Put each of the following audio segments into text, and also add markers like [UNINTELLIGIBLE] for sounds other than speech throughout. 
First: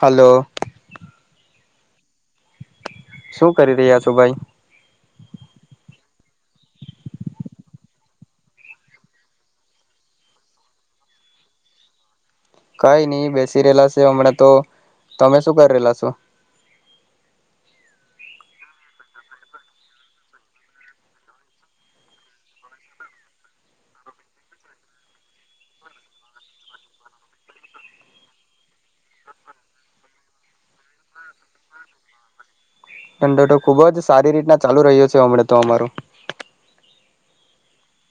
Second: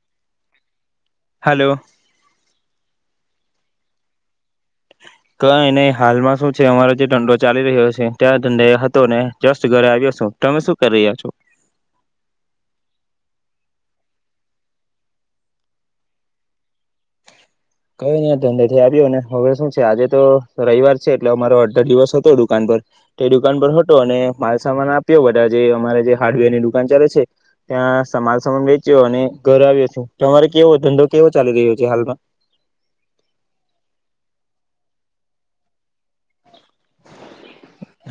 Hello. Hello. શું કરી રહ્યા છો ભાઈ? કઈ નહી હાલમાં શું છે અમારો જે દંડો ચાલી રહ્યો છે ત્યાંંડે હતો ને જસ્ટ ઘરે આવ્યો છું. તમે શું કરી રહ્યા છો? કઈ ની બેસી રહેલા છે હમણાં તો. તમે શું કરી રેલા છો? કય ની આ ધંધેથી આવ્યો હવે શું છે આજે તો રવિવાર છે એટલે અમારો અડધો દિવસ હતો દુકાન પર તે દુકાન પર હતો અને માલસામાન આપ્યો બધા જે અમારે જે હાર્ડવેર ની દુકાન ચાલે છે ત્યાં માલસામાન વેચ્યો અને ઘર આવ્યો છું તમારે કેવો ધંધો કેવો ચાલી રહ્યો છે હાલમાં. ઠંડો ખુબ જ સારી રીતના ચાલુ રહ્યો છે હમણાં તો અમારું.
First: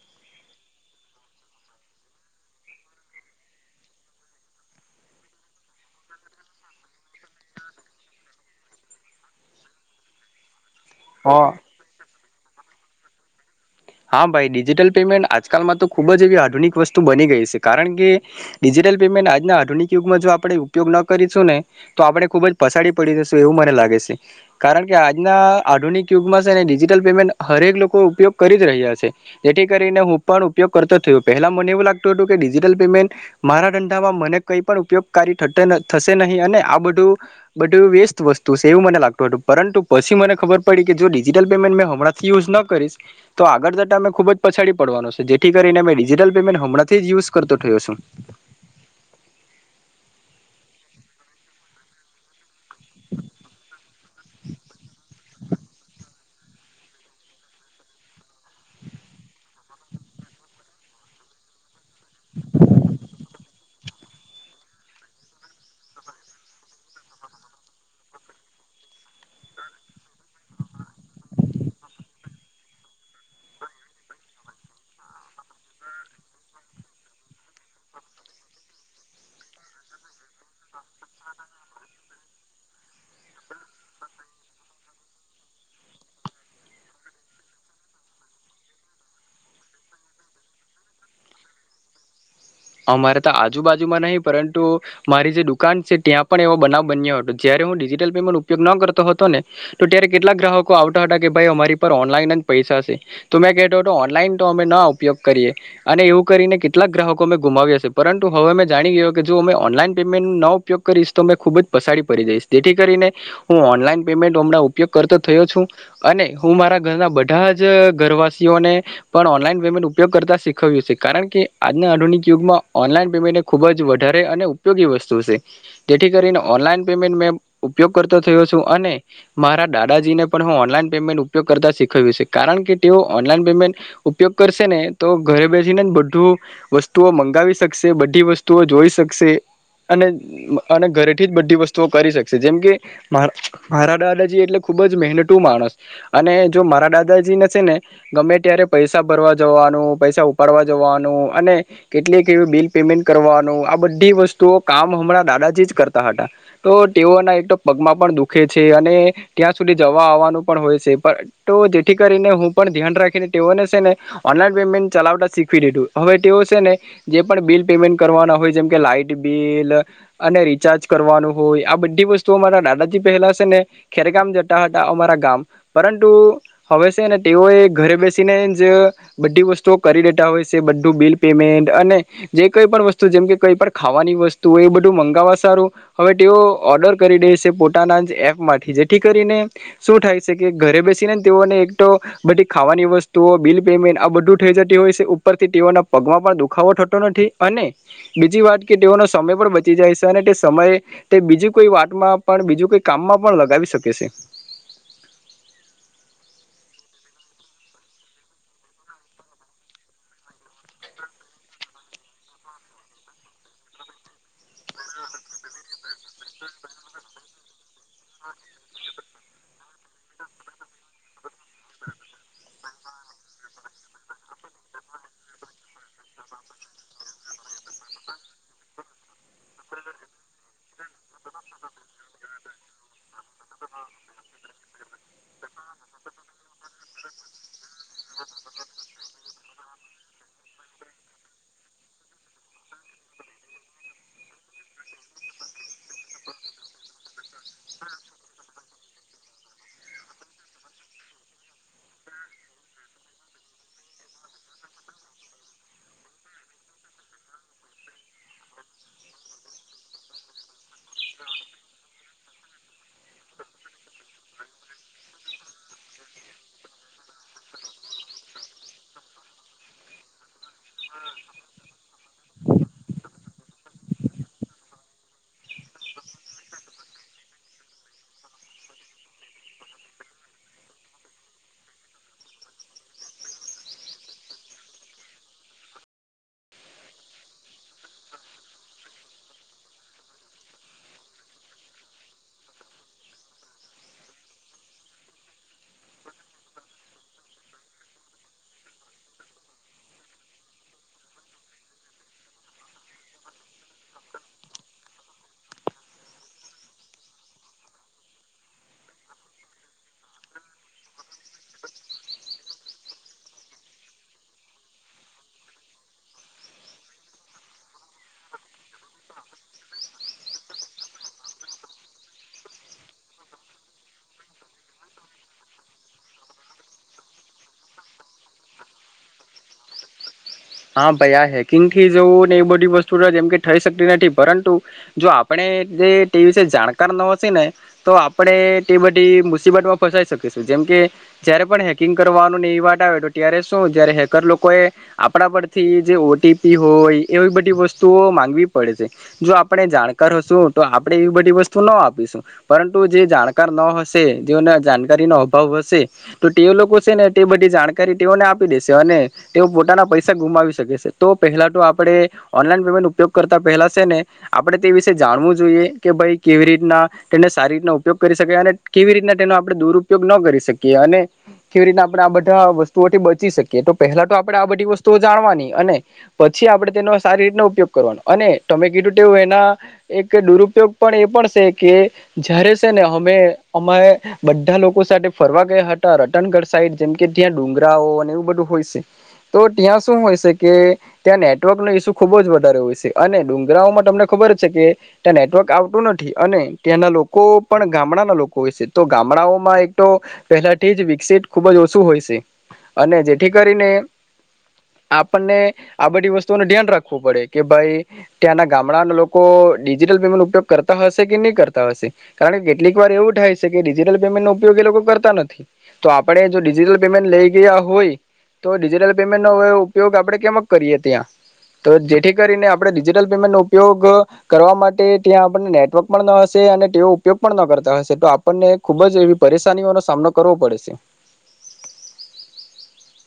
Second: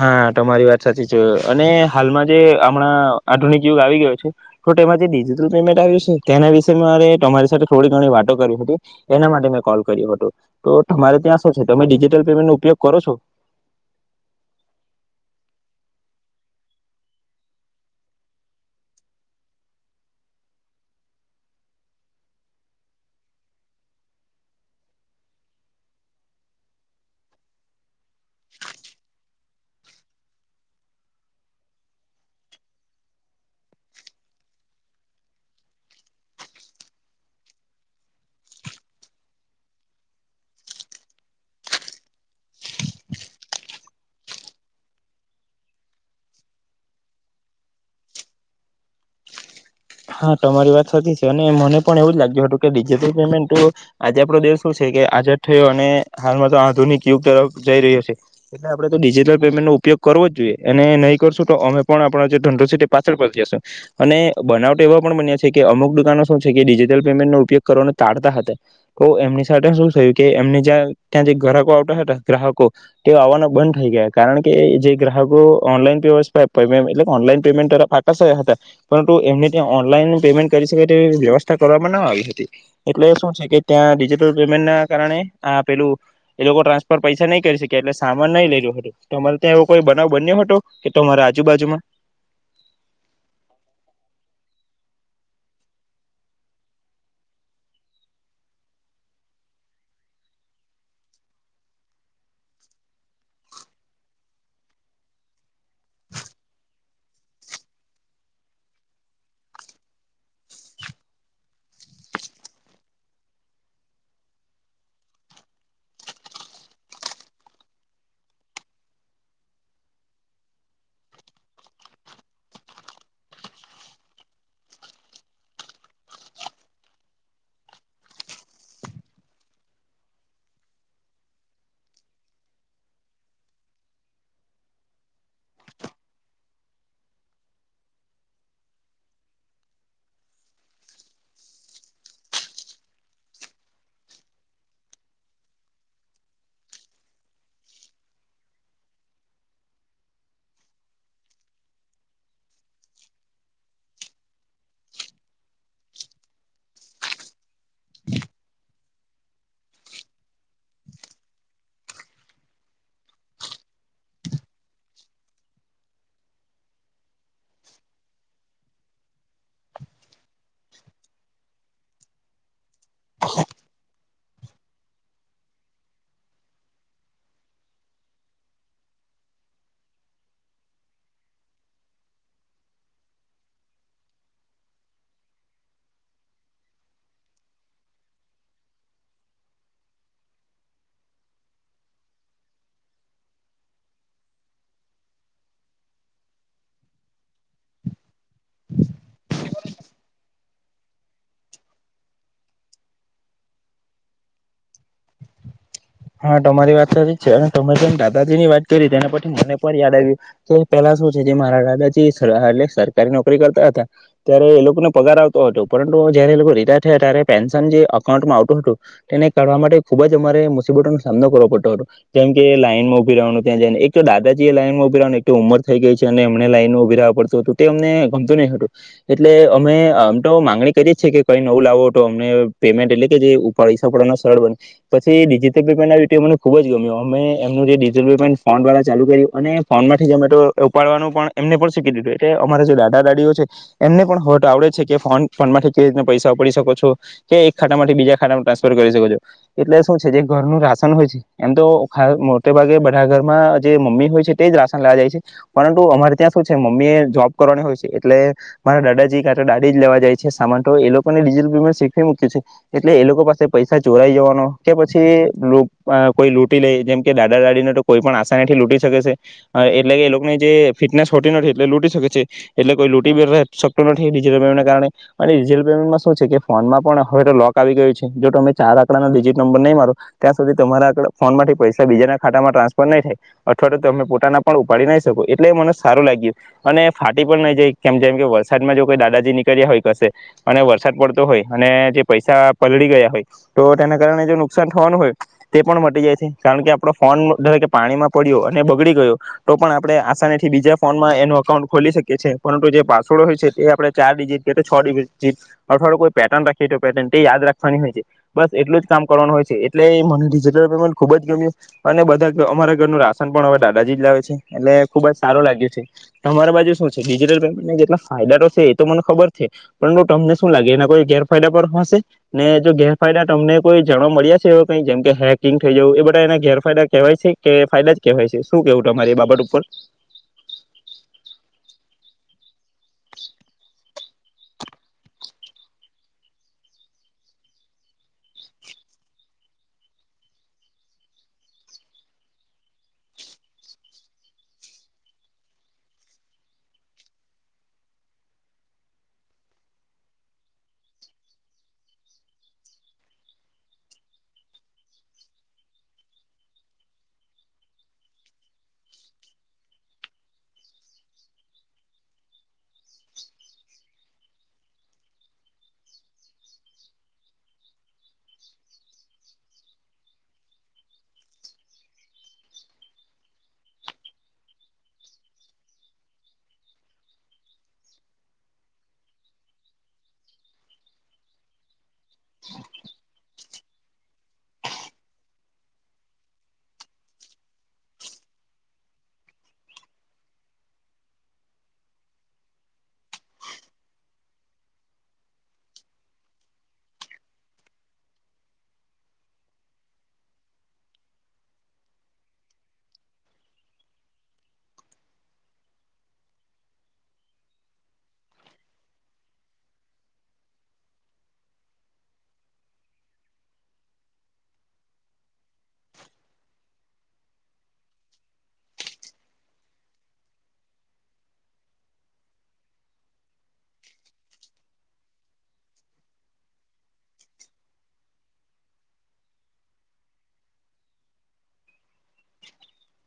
હા તમારી વાત સાચી છે અને હાલમાં જે હમણાં આધુનિક યુગ આવી ગયો છે તો તેમાં જે ડિજિટલ પેમેન્ટ આવ્યું છે તેના વિશે મારે તમારી સાથે થોડી ઘણી વાતો કરી હતી એના માટે મેં કોલ કર્યો હતો. તો તમારે ત્યાં હા શું છે તમે ડીજી પેમેન્ટ નો ઉપયોગ કરો છો? હા ભાઈ ડિજિટલ પેમેન્ટ આજકાલમાં તો ખૂબ જ એવી આધુનિક વસ્તુ બની ગઈ છે કારણ કે ડિજિટલ પેમેન્ટ આજના આધુનિક યુગમાં જો આપણે ઉપયોગ ન કરીશું ને તો આપણે ખૂબ જ પસાડી પડી જશું એવું મને લાગે છે કારણ કે આજના આધુનિક યુગમાં છે ને ડિજિટલ પેમેન્ટ હરેક લોકો ઉપયોગ કરી જ રહ્યા છે. જેથી કરીને હું પણ ઉપયોગ કરતો થયો પહેલા મને એવું લાગતું હતું કે ડિજિટલ પેમેન્ટ મારા ધંધામાં મને કંઈ પણ ઉપયોગકારી થશે નહીં અને આ બધું બધું વેસ્ત વસ્તુ છે એવું મને લાગતું હતું પરંતુ પછી મને ખબર પડી કે જો ડિજિટલ પેમેન્ટ મે હમણાંથી યુઝ ન કરીશ તો આગળ જતા અમે ખુબ જ પછાડી પડવાનો છે. જેથી કરીને અ ડિજિટલ પેમેન્ટ હમણાંથી જ યુઝ કરતો થયો છું. હા તમારી વાત સાચી છે. અને મને પણ એવું જ લાગ્યું હતું કે ડિજિટલ પેમેન્ટ આજે આપડો દેેશ શું છે કે આાઝાદ થયો અને હાલમાં તો આધુનિક યુગ તરફ જઈ રહ્યો છે એટલે આપડે તો ડિજિટલ પેમેન્ટ નો ઉપયોગ કરવો જ જોઈએ અને નહી કરશું તો અમે પણ આપણ જે ઢંડો છે પાછળ પળી જસે. અને બનાવટ તેવા પણ બન્યા છે કે અમુક દુકાનો શું છે ડીજીટલ પેમેન્ટ નો ઉપયોગ કરવાને તાળતા હતા તો એમની સાથે શું થયું કે એમને જ્યાં ત્યાં ગ્રાહકો આવતા હતા ગ્રાહકો તે આવવાના બંધ થઈ ગયા કારણ કે જે ગ્રાહકો ઓનલાન [UNINTELLIGIBLE] ઓનલાન પેમેન્ટ તરફ આકાસયા હતા પરંતુ એમ ઓનલાઈન પેમેન્ટ કરી જેવી તેવી વેવસ્તા કરવામાં ન આવી હતી. એટલે શું છે કે ત્યાં ડિજિટલ પેમેન્ટ ના કારણે આ પેલું એ લોકો ટ્રાન્સફર પૈસા નહી કરી શક્યા એટલે સામાન નહી લેય હતુ તમાત્ય એવો કોઈ બનાવ બન્યો હતો કે તમારા આજુબાજુમાં અમારે તો આજુબાજુમાં નહીં પરંતુ મારી જે દુકાન છે ત્યાં પણ એવો બનાવ બન્યો હતો જયારે હું ડિજિટલ પેમેન્ટ ઉપયોગ ન કરતો હતો ને તો ત્યારે કેટલાક ગ્રાહકો આવતા હતા કે ભાઈ અમારી પર ઓનલાઈન જ પૈસા છે તો મેં કહેતો હતો ઓનલાઈન તો અમે ન ઉપયોગ કરીએ અને એવું કરીને કેટલાક ગ્રાહક કો અમે ગુમાવ્યા પરંતુ હવે મેં જાણી ગ કે જો અમે ઓનલાઈન પેમેન્ટ ન ઉપયોગ કરીશ તો અ ખૂબ જ પસાડી પડી જઈશ તેથી કરીને હું ઓનલાઈન પેમેન્ટ હમના ઉપયોગ કરતો થયો છું અને હું મારા ઘરના બધા જ ઘરવાસીઓને પણ ઓનલાઈન પેમેન્ટ ઉપયોગ કરતા શીખવ્યું છે. કારણ કે આના આધુનિક યુગમાં ઓનલાઈન પેમેન્ટ એ ખૂબ જ વધારે અને ઉપયોગી વસ્તુ શે જેથી કરીને ઓનલાઈન પેમેન્ટ મે ઉપયોગ કરતો થયો છું અને મારા દાદાજીને પણ હું ઓનલાઈન પેમેન્ટ ઉપયોગ કરતા શીખવ્યું છે કારણ કે તેઓ ઓનલાઈન પેમેન્ટ ઉપયોગ કરશે ને તો ઘરે બેસીને બધું. વસ્તુઓ મંગાવી શકશે બધી વસ્તુઓ જોઈ શકશે અને અને ઘરેથી જ બધી વસ્તુઓ કરી શકશે જેમ કે મા મારા દાદાજી એટલે ખૂબ જ મહેનતું માણસ અને જો મારા દાદાજીને છે ને ગમે ત્યારે પૈસા ભરવા જવાનું પૈસા ઉપાડવા જવાનું અને. કેટલી એવી બિલ પેમેન્ટ કરવાનું આ બધી વસ્તુઓ કામ હમણાં દાદાજી જ કરતા હતા તો તેઓના એક તો પગમાં પણ દુખે છે અને ત્યાં સુધી જવા આવવાનું પણ હોય છે તો જેથી કરીને હું પણ ધ્યાન રાખીને તેઓને છે ને ઓનલાઈન પેમેન્ટ ચલાવતા શીખવી દીધું હવે. ને જે બિલ પેમેન્ટ કરવાના હોય જેમકે લાઈટ બિલ અને રિચાર્જ કરવાનું હોય આ બધી વસ્તુ અમારા દાદાજી પહેલા છે ને ખેરગામ જતા હતા અમારા ગામ પરંતુ હવે છે ને તેઓ એ ઘરે બેસીને જ બધી વસ્તુઓ કરી દેતા હોય છે બધું બિલ. પેમેન્ટ અને જે કઈ પણ વસ્તુ જેમ કે કંઈ પણ ખાવાની વસ્તુ એ બધું મંગાવવા સારું હવે તેઓ ઓર્ડર કરી દેશે પોતાના જ એપમાંથી જેથી કરીને શું થાય છે કે ઘરે બેસીનેને તેઓને એક તો બધી ખાવાની વસ્તુઓ બિલ પેમેન્ટ આ બધું થઈ જતી હોય છે ઉપરથી તેઓના. પગમાં પણ દુખાવો થતો નથી અને બીજી વાત કે તેઓનો સમય પણ બચી જાય છે અને તે સમય તે બીજી કોઈ વાતમાં પણ બીજું કોઈ કામમાં પણ લગાવી શકે છે. હા તમારી વાત સ જ છે અને તમે જેમ દાદાજી ની વાત કરી તેના પછી મને પણ યાદ આવ્યું કે પેલા શું છે જે મારા દાદાજી એટ સરકારી નોકરી કરતા હતા ત્યારે એ લોકોને પગાર આવતો હતો પરંતુ જયારે એ લોકો રિટાયર થયા ત્યારે પેન્શન જે અઉન્ટમાં આવતું હતું તેને કા માટે ખુબ જ અમારે. સામ પડતો હતો જેમ કે લાઈન માં ઉભી રાવાનો ત્યાં જઈને એક તો દાદાજી એ લાઈનમાં ઉભીવા એક ઉંમર થઈ ગઈ છે અને એમને લાઈનમાં ઉભી રહેવા પડતું હતું તે અમને ગમતું નહ હતું એટલે અમે અમ તો માંગણી કરીએી કે કઈ નવું લાવો તો અમને પેમેન્ટ એટલે કે જે પૈસા પડવાના સરળ બને પછી. પમેન્ટ મને ખુબ જ ગમ્યો અમે એમનું જે ડિજિટલ પેમેન્ટ ફોન દ્વારા ચાલુ કર્યું અને ફોનમાંથી ઝોમેટો ઉપાડવાનું પણ એમને પણ શીખી દીધું એટલે અમારા જે દાદા દાદીઓ છે એમને પણ હોટ આવડે છે કે ફ ફોનમાંથી કેવી રીતના પૈસા ઉપાડી શકો છો કે એક ખાતા માંથી બીજા ખાતામાં ટ્રાન્સફર કરી શકો છો એટલે શું છે જે. ઘરનું રાશન હોય છે એમ તો મોટે ભાગે બધા ઘરમાં જે મમ્મી હોય છે તેજ રાશન લેવા જાય છે પરંતુ અમારે ત્યાં શું છે મમ્મી એ જોબ કરવાની હોય છે એટલે મારા દાદાજી કા દાડી જ લેવા જાય છે સામાન તો એ લોકોને ડિટલ પેમેન્ટ શીખવી મૂક્યું છે એટલે એ લોકો પાસે પૈસા ચોરાઈ જવાનો કે પછ. કોઈ લૂટી લઈ જેમ કે દાદા દાદીને તો કોઈ પણ આશનીથી લૂટી શકે છે એટલે કે એ લોકોની જે ફિટનેસ હોતી નથી એટલે લૂટી શકે છે એટલે કોઈ લૂટી શકતું નથી ડિજિટલ પેમેન્ટને કારણે અને ડિજિટલ પેમેન્ટમાં શું છે કે ફોનમાં પણ હવે તો લોક આવી ગયું છે જો અમે ચાર આંકડાિજિટ નંબર નહીં માર. ત્યાં સુ તમારા ફોન થી પૈસા બીજાના ખાતામાં ટ્રાન્સફર નહી થાય અથવા તો તમે પોતાના પણ ઉપાડી નહી શકો એટલે મને સારું લાગ્યું અને ફાટી પણ નહી જાય કેમ જેમ કે વરસાદમાં જો કોઈ દાદાજી નીકળ્યા હોય કશે અને વરસાદ પડતો હોય અને જે પૈસા પલળી ગયા હોય તો તેના કારણે જો. થવાનું હોય તે પણ મટી જાય છે કારણ કે આપડો ફોનરે પાણીમાં પડ્યો અને બગડી ગયો તો પણ આપડણે આસાનીથી બીજા ફોનમાં એનું અકાઉન્ટ ખોલી શકીએ છીએ પરંતુ જે પાસવર્ડ હોય છે તે આપણે ચાર ડિજિટ કે છ ડિજટ અઠવાડું કો પેર્ન રાખીએ તો પેટન તે યાદ રાખવાની હોય છે બસ એટલું જ કામ. હોય છે એટલે મને ડિજટલ પેમેન્ટ ખુબ જ ગમ્યું અને બધા અમારા ઘરનું રાશન પણ હવે દાદાજી જ લાવે છે એટલે ખુબ જ સારું લાગ્યું છે તમારા બાજુ શું છે ડિજિટલ પેમેન્ટ જેટલા ફાયદા તો છે એ તો મને ખબર છે પરંતુ તમને શું લાગે એના કોઈ ગેરફાયદા પણ હશે ને જો ગેરફાયદા તમને. કોઈ જાણવા મળ્યા છે એ કઈ જેમ કે હેકિંગ થઈ જવું એ બધા એને ગેરફાયદા કેહેવાય છે કે ફાયદા જ કેહેવાય છે શું કેવું તમારે એ બાબત ઉપર. હા ભાઈ આ હેકિંગ થી જવું ને એ બધી વસ્તુ જેમ કે થઈ શકતી નથી પરંતુ જો આપણે જે તે વિશે જાણકાર ન હશે ને તો આપણે તે બધી મુસીબત માં ફસાઈ શકીશું જેમકે જયારે પણ હેકિંગ કરવાનું એવી વાત આવે તો ત્યારે શું જયારે હેકર લોકો એ. થી જે ઓટીપી હોય એવી બધી વસ્તુઓ માંગવી પડે છે જો આપણે જાણકાર હશું તો આપણે એવી બધી વસ્તુ ન આપીશું પરંતુ જે જાણકાર ન હશે જેઓને જાણકારીનો અભાવ હશે તો તે લોકો છે ને તે બધી જાણકારી તેઓને આપી દેશે અને તેઓ પોતાના પૈસા. ગુમાવીકે તો પહેલા તો આપણે ઓનલાઈન પેમેન્ટ ઉપયોગ કરતા પહેલા છે ને આપણે તે વિશેે જાણવું જોઈએ કે ભાઈ કેવી રીતના તેને સારી રીતના ઉપયોગ કરી શકીએ અને કેવી રીતના તેનો આપણે દુરપયોગ ન કરી શકીએ અને કેવી રીતના આપણેે આ બધા વસ્તુઓથી બચી શકીએ તો પહેલા તો આપણે આ બધી વતુ. તો જાણવાની અને પછી આપણે તેનો સારી રીતનો ઉપયોગ કરવાનો અને તમે કીધું તેવું એના એક દુરુપયોગ પણ એ પણ છે કે જારે છે ને અમે અમા બધા લોકો સાથે ફરવા ગયા હતા રટનગઢ સાઈડ જેમ કે ત્યાં ડુંગરાઓ અને એવું બધું હોય છે તો. ત્યાં શું હોય છે કે ત્યાં નેટવર્ક ન ઇસ્યુ ખૂબ જ વધારે હોય છે અને ડુંગરાઓમાં તમને ખબર છે કે ત્યાં નેટવર્ક આવતું નથી અને ત્યાંના લોકો પણ ગામડાના લોકો હોય છે તો ગામડાઓમાં એક તો પહેલાથી જ વિકસિત ખૂબ જ ઓછું હોય છે અને જેથી કરીને. આપણને આ બધી વસ્તુનું ધ્યાન રાખવું પડે કે ભાઈ ત્યાંના ગામડાના લોકો ડિજિટલ પેમેન્ટ ન ઉપયોગ કરતા હશે કે નહી કરતા હશે કારણ કે કેટલીક વાર એવું થાય છે કે ડિજિટલ પેમેન્ટ નો ઉપયોગ એ લોકો કરતા નથી તો આપણે જો ડિજિટલ પેમેન્ટ લઈ ગયા હોય તો ડિજિટલ પેમેન્ટ. નો ઉપયોગ આપણે કેમ કરીએ ત્યાં તો જેથી કરીને આપણે ડિજટલ પેમેન્ટ નો ઉપયોગ કરવા માટે ત્યાં આપને નેટવર્ક પણ ના હશે અને તેઓ ઉપયોગ પણ ન કરતા હશે તો આપણને ખુબ જ એવી પરેશાનીઓનો સામનો કરવો પડશે. [INAUDIBLE]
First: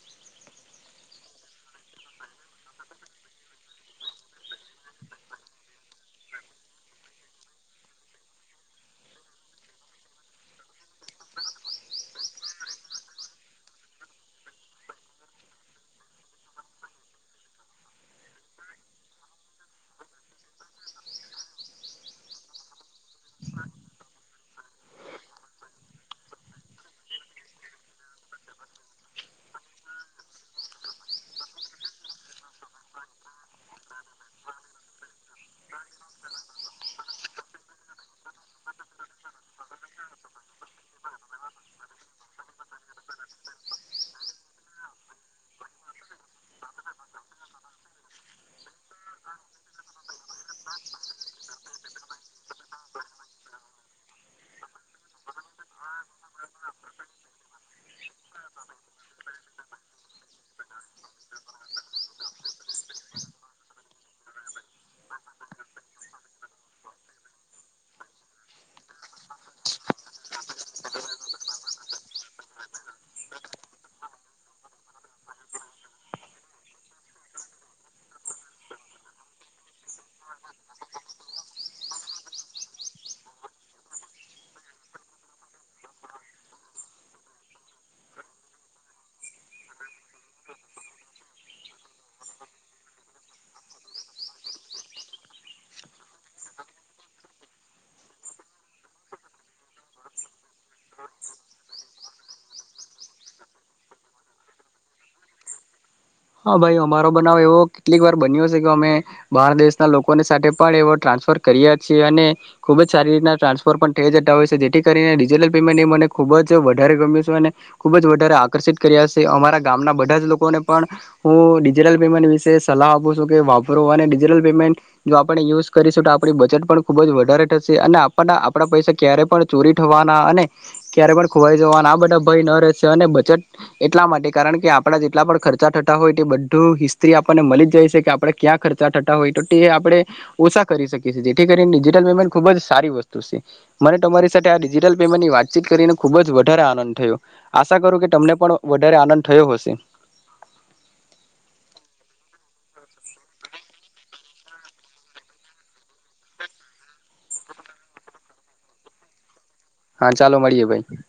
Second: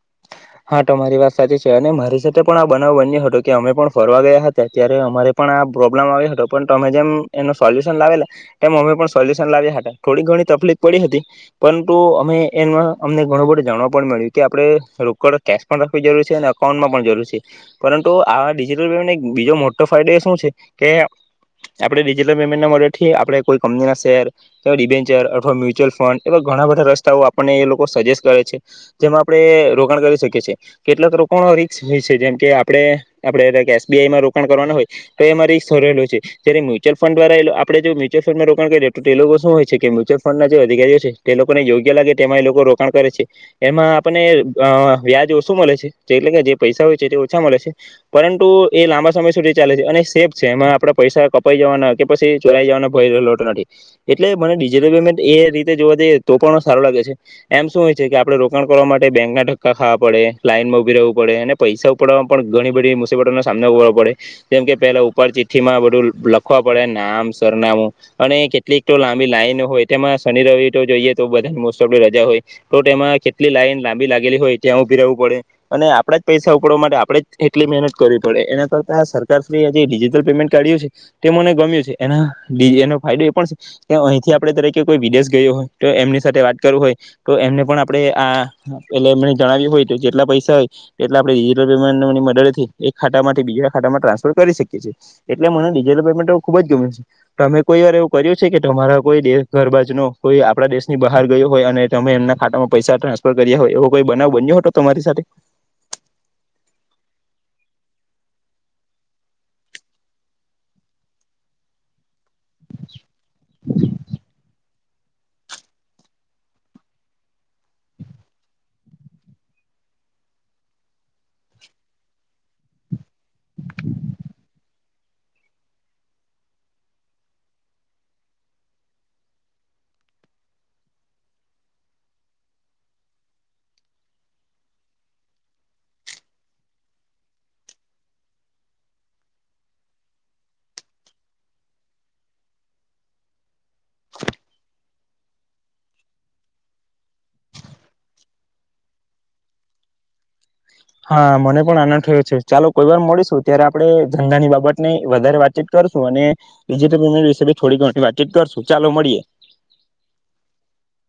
હા તમારી વાત સાચી છે અને મારી સાથે પણ આ બનાવ બન્યો હતો કે અમે પણ ફરવા ગયા હતા ત્યારે અમારે પણ આ પ્રોબ્લેમ આવ્યો હતો પણ અમે જેમ એનો સોલ્યુશન લાવેલા એ અમે પણ સોલ્યુશન લાવ્યા હતા થોડી ઘણી તકલીફ પડી હતી પરંતુ અમે એમાં અમને ઘણું બધું જાણવા પણ મળ્યું કે આપણે. કેશ પણ રાખવી જરૂર છે અને અકાઉન્ટમાં પણ જરૂર છે પરંતુ આ ડિજિટલ પેમેન્ટ એક બીજો મોટો ફાયદો એ શું છે કે આપણે ડિજિટલ પેમેન્ટના મદથી આપણે કોઈ કંપનીના શેર ડડીવેન્ચર અથવા મ્યુચ્યુઅલ ફંડ એવા ઘણા બધા રસ્તાઓ આપણને એ લોકો સજેસ્ટ કરે છે જેમાં આપણે. કેટલાક રોકાણ રીસ હોય છે જેમ કે આપણેે આપણે એસબીઆઈમાં રોકાણ કરવાના હોય તો એમાં રીસરેલલો છે જ્યારે મ્યુચ્યુઅલ ફંડ દ્વારા આપણેે મ્યુચ્યુઅલ ફંડમાં રોણ કરીએ તો તે લોકો શું હોય છે કે મ્યુચ્યુઅલ ફંડ ના જે અધિકારીઓ છે તે લોકોને યોગ્ય લાગે તેમાં એ લોકો રોકાણ કરે છે એમાં આપણે અ વ્યાજ ઓછું મળે છે એટલે કે જે પૈસા હોય છે તે ઓછા મળે છે પરંતુ એ લાંબા સમય સુધી ચાલે છે અને સેફ છે એમાં આપણે પૈસા કપાઈ જવાના કે પછી ચોરાઈ જવાના ભયલો નથી એટલે મને ડિજિટલ પેમેન્ટ એ રીતે જોવા જઈએ તો પણ સારું લાગે છે એમ શું હોય છે કે આપણે રોકાણ કરવા માટે બેંકના ધક્કા ખાવા પડે લાઈનમાં ઉભી રવું પડે અને પૈસા ઉપાડવા પણ ઘણી બધી મુસીબતોનોો સામનો કરવો પડે જેમ કે પેલા ઉપર ચિઠ્ઠી માં બધું લખવા પડે નામ સરનામું અને કેટલીક તો લાંબી લાઈન હોય તેમાં શનિ રવિ તો જોઈએ તો બધા મો રજા હોય તો તેમાં કેટલી લાઈન લાંબી લાગ હોય ત્યાં ઉભી રહેવું પડે અને આપણા જ પૈસા ઉપડવા માટે આપણે જ એટલી મહેનત કરવી પડે એના કરતા સરકાર શ્રી આ જે ડિજિટલ પેમેન્ટ કાઢ્યું છે તે મને ગમ્યું છે એ એનો ફાયદો એ પણ છે કે અહીંથી આપણે દરેકે કોઈ વિદેશ ગયો હોય તો એમની સાથે વાત કરું હોય તો એમને પણ આપણે આ એટલે મને જણાવ્યું હોય તો જેટલા પૈસા હોય એટલા આપણે ડિજિટલ પેમેન્ટ મની મદથી એક ખાતામાંથી બીજા ખાતામાં ટ્રાન્સફર કરી શકીએ છીએ એટલે મને ડિજિટલ પેમેન્ટ ખૂબ જ ગમે છે તમે કોઈ વાર એવું કર્યું છે કે તમારા કોઈ દેશ ઘરબાજનો કોઈ આપણા દેશની બહાર ગયો હોય અને તમે એમના ખાતામાં પૈસા ટ્રાન્સફર કર્યા હોય એવો કોઈ બનાવ બન્યો હતો તમારી સાથે? હા ભાઈ અમારો બનાવ એવો કેટલીક વાર બન્યો છે કે અમે બહાર દેશના લોકોની સાથે પણ એવો ટ્રાન્સફર કરીયા છીએ અને ખુબ જ સારી રીતના ટ્રાન્સફોર પણ થઈ જતા હોય છે જેથી ડીજિટલ પેમેન્ટ એ મને ખુબ જ વધારે ગમ્યું છે અને ખુબ જ વધારે આકર્ષિત કર્યા છે અમારા ગામના બધા જ લોકોને પણ હું ડિજિટલ પેમેન્ટ વિશે સલાહ આપું છું કે વાપરું અને ડિજિટલ પેમેન્ટ જો આપણે યુઝ કરીશું તો આપણી બચટ પણ ખુબ જ વધારે થશે અને આપના આપણા પૈસા ક્યારે પણ ચોરી થવાના અને ક્યારે પણ ખોવાઈ જવાના આ બધા ભય ન રહેશે અને બચટ એટલા માટે કારણ કે આપણા જેટલા પણ ખર્ચા હોય તે બધું હિસ્ત્રી આપણને મળી જાય છે કે આપણે ક્યાં ખર્ચા થતા હોય તો તે આપણે ઓછા કરી શકીએ છીએ જેથી કરીને ડિજિટલ પેમેન્ટ ખુબ જ સારી વસ્તુ છે. મને તમારી સાથે આ ડિજિટલ ની વાતચીત કરીને ખુબ જ વધારે આનંદ થયો આશા કરું કે તમને પણ વધારે આનંદ થયો હશે. હા મને પણ આનંદ થયો છે ચાલો કોઈ વાર મળીશું ત્યારે આપણે ધંધાની બાબત ને વધારે વાતચીત કરશું અને ડિજટલ પેમેન્ટ વિશે થોડી ઘણી વાતચીત કરશું ચાલો મળીએ. હા ચાલો મળીએે ભાઈ.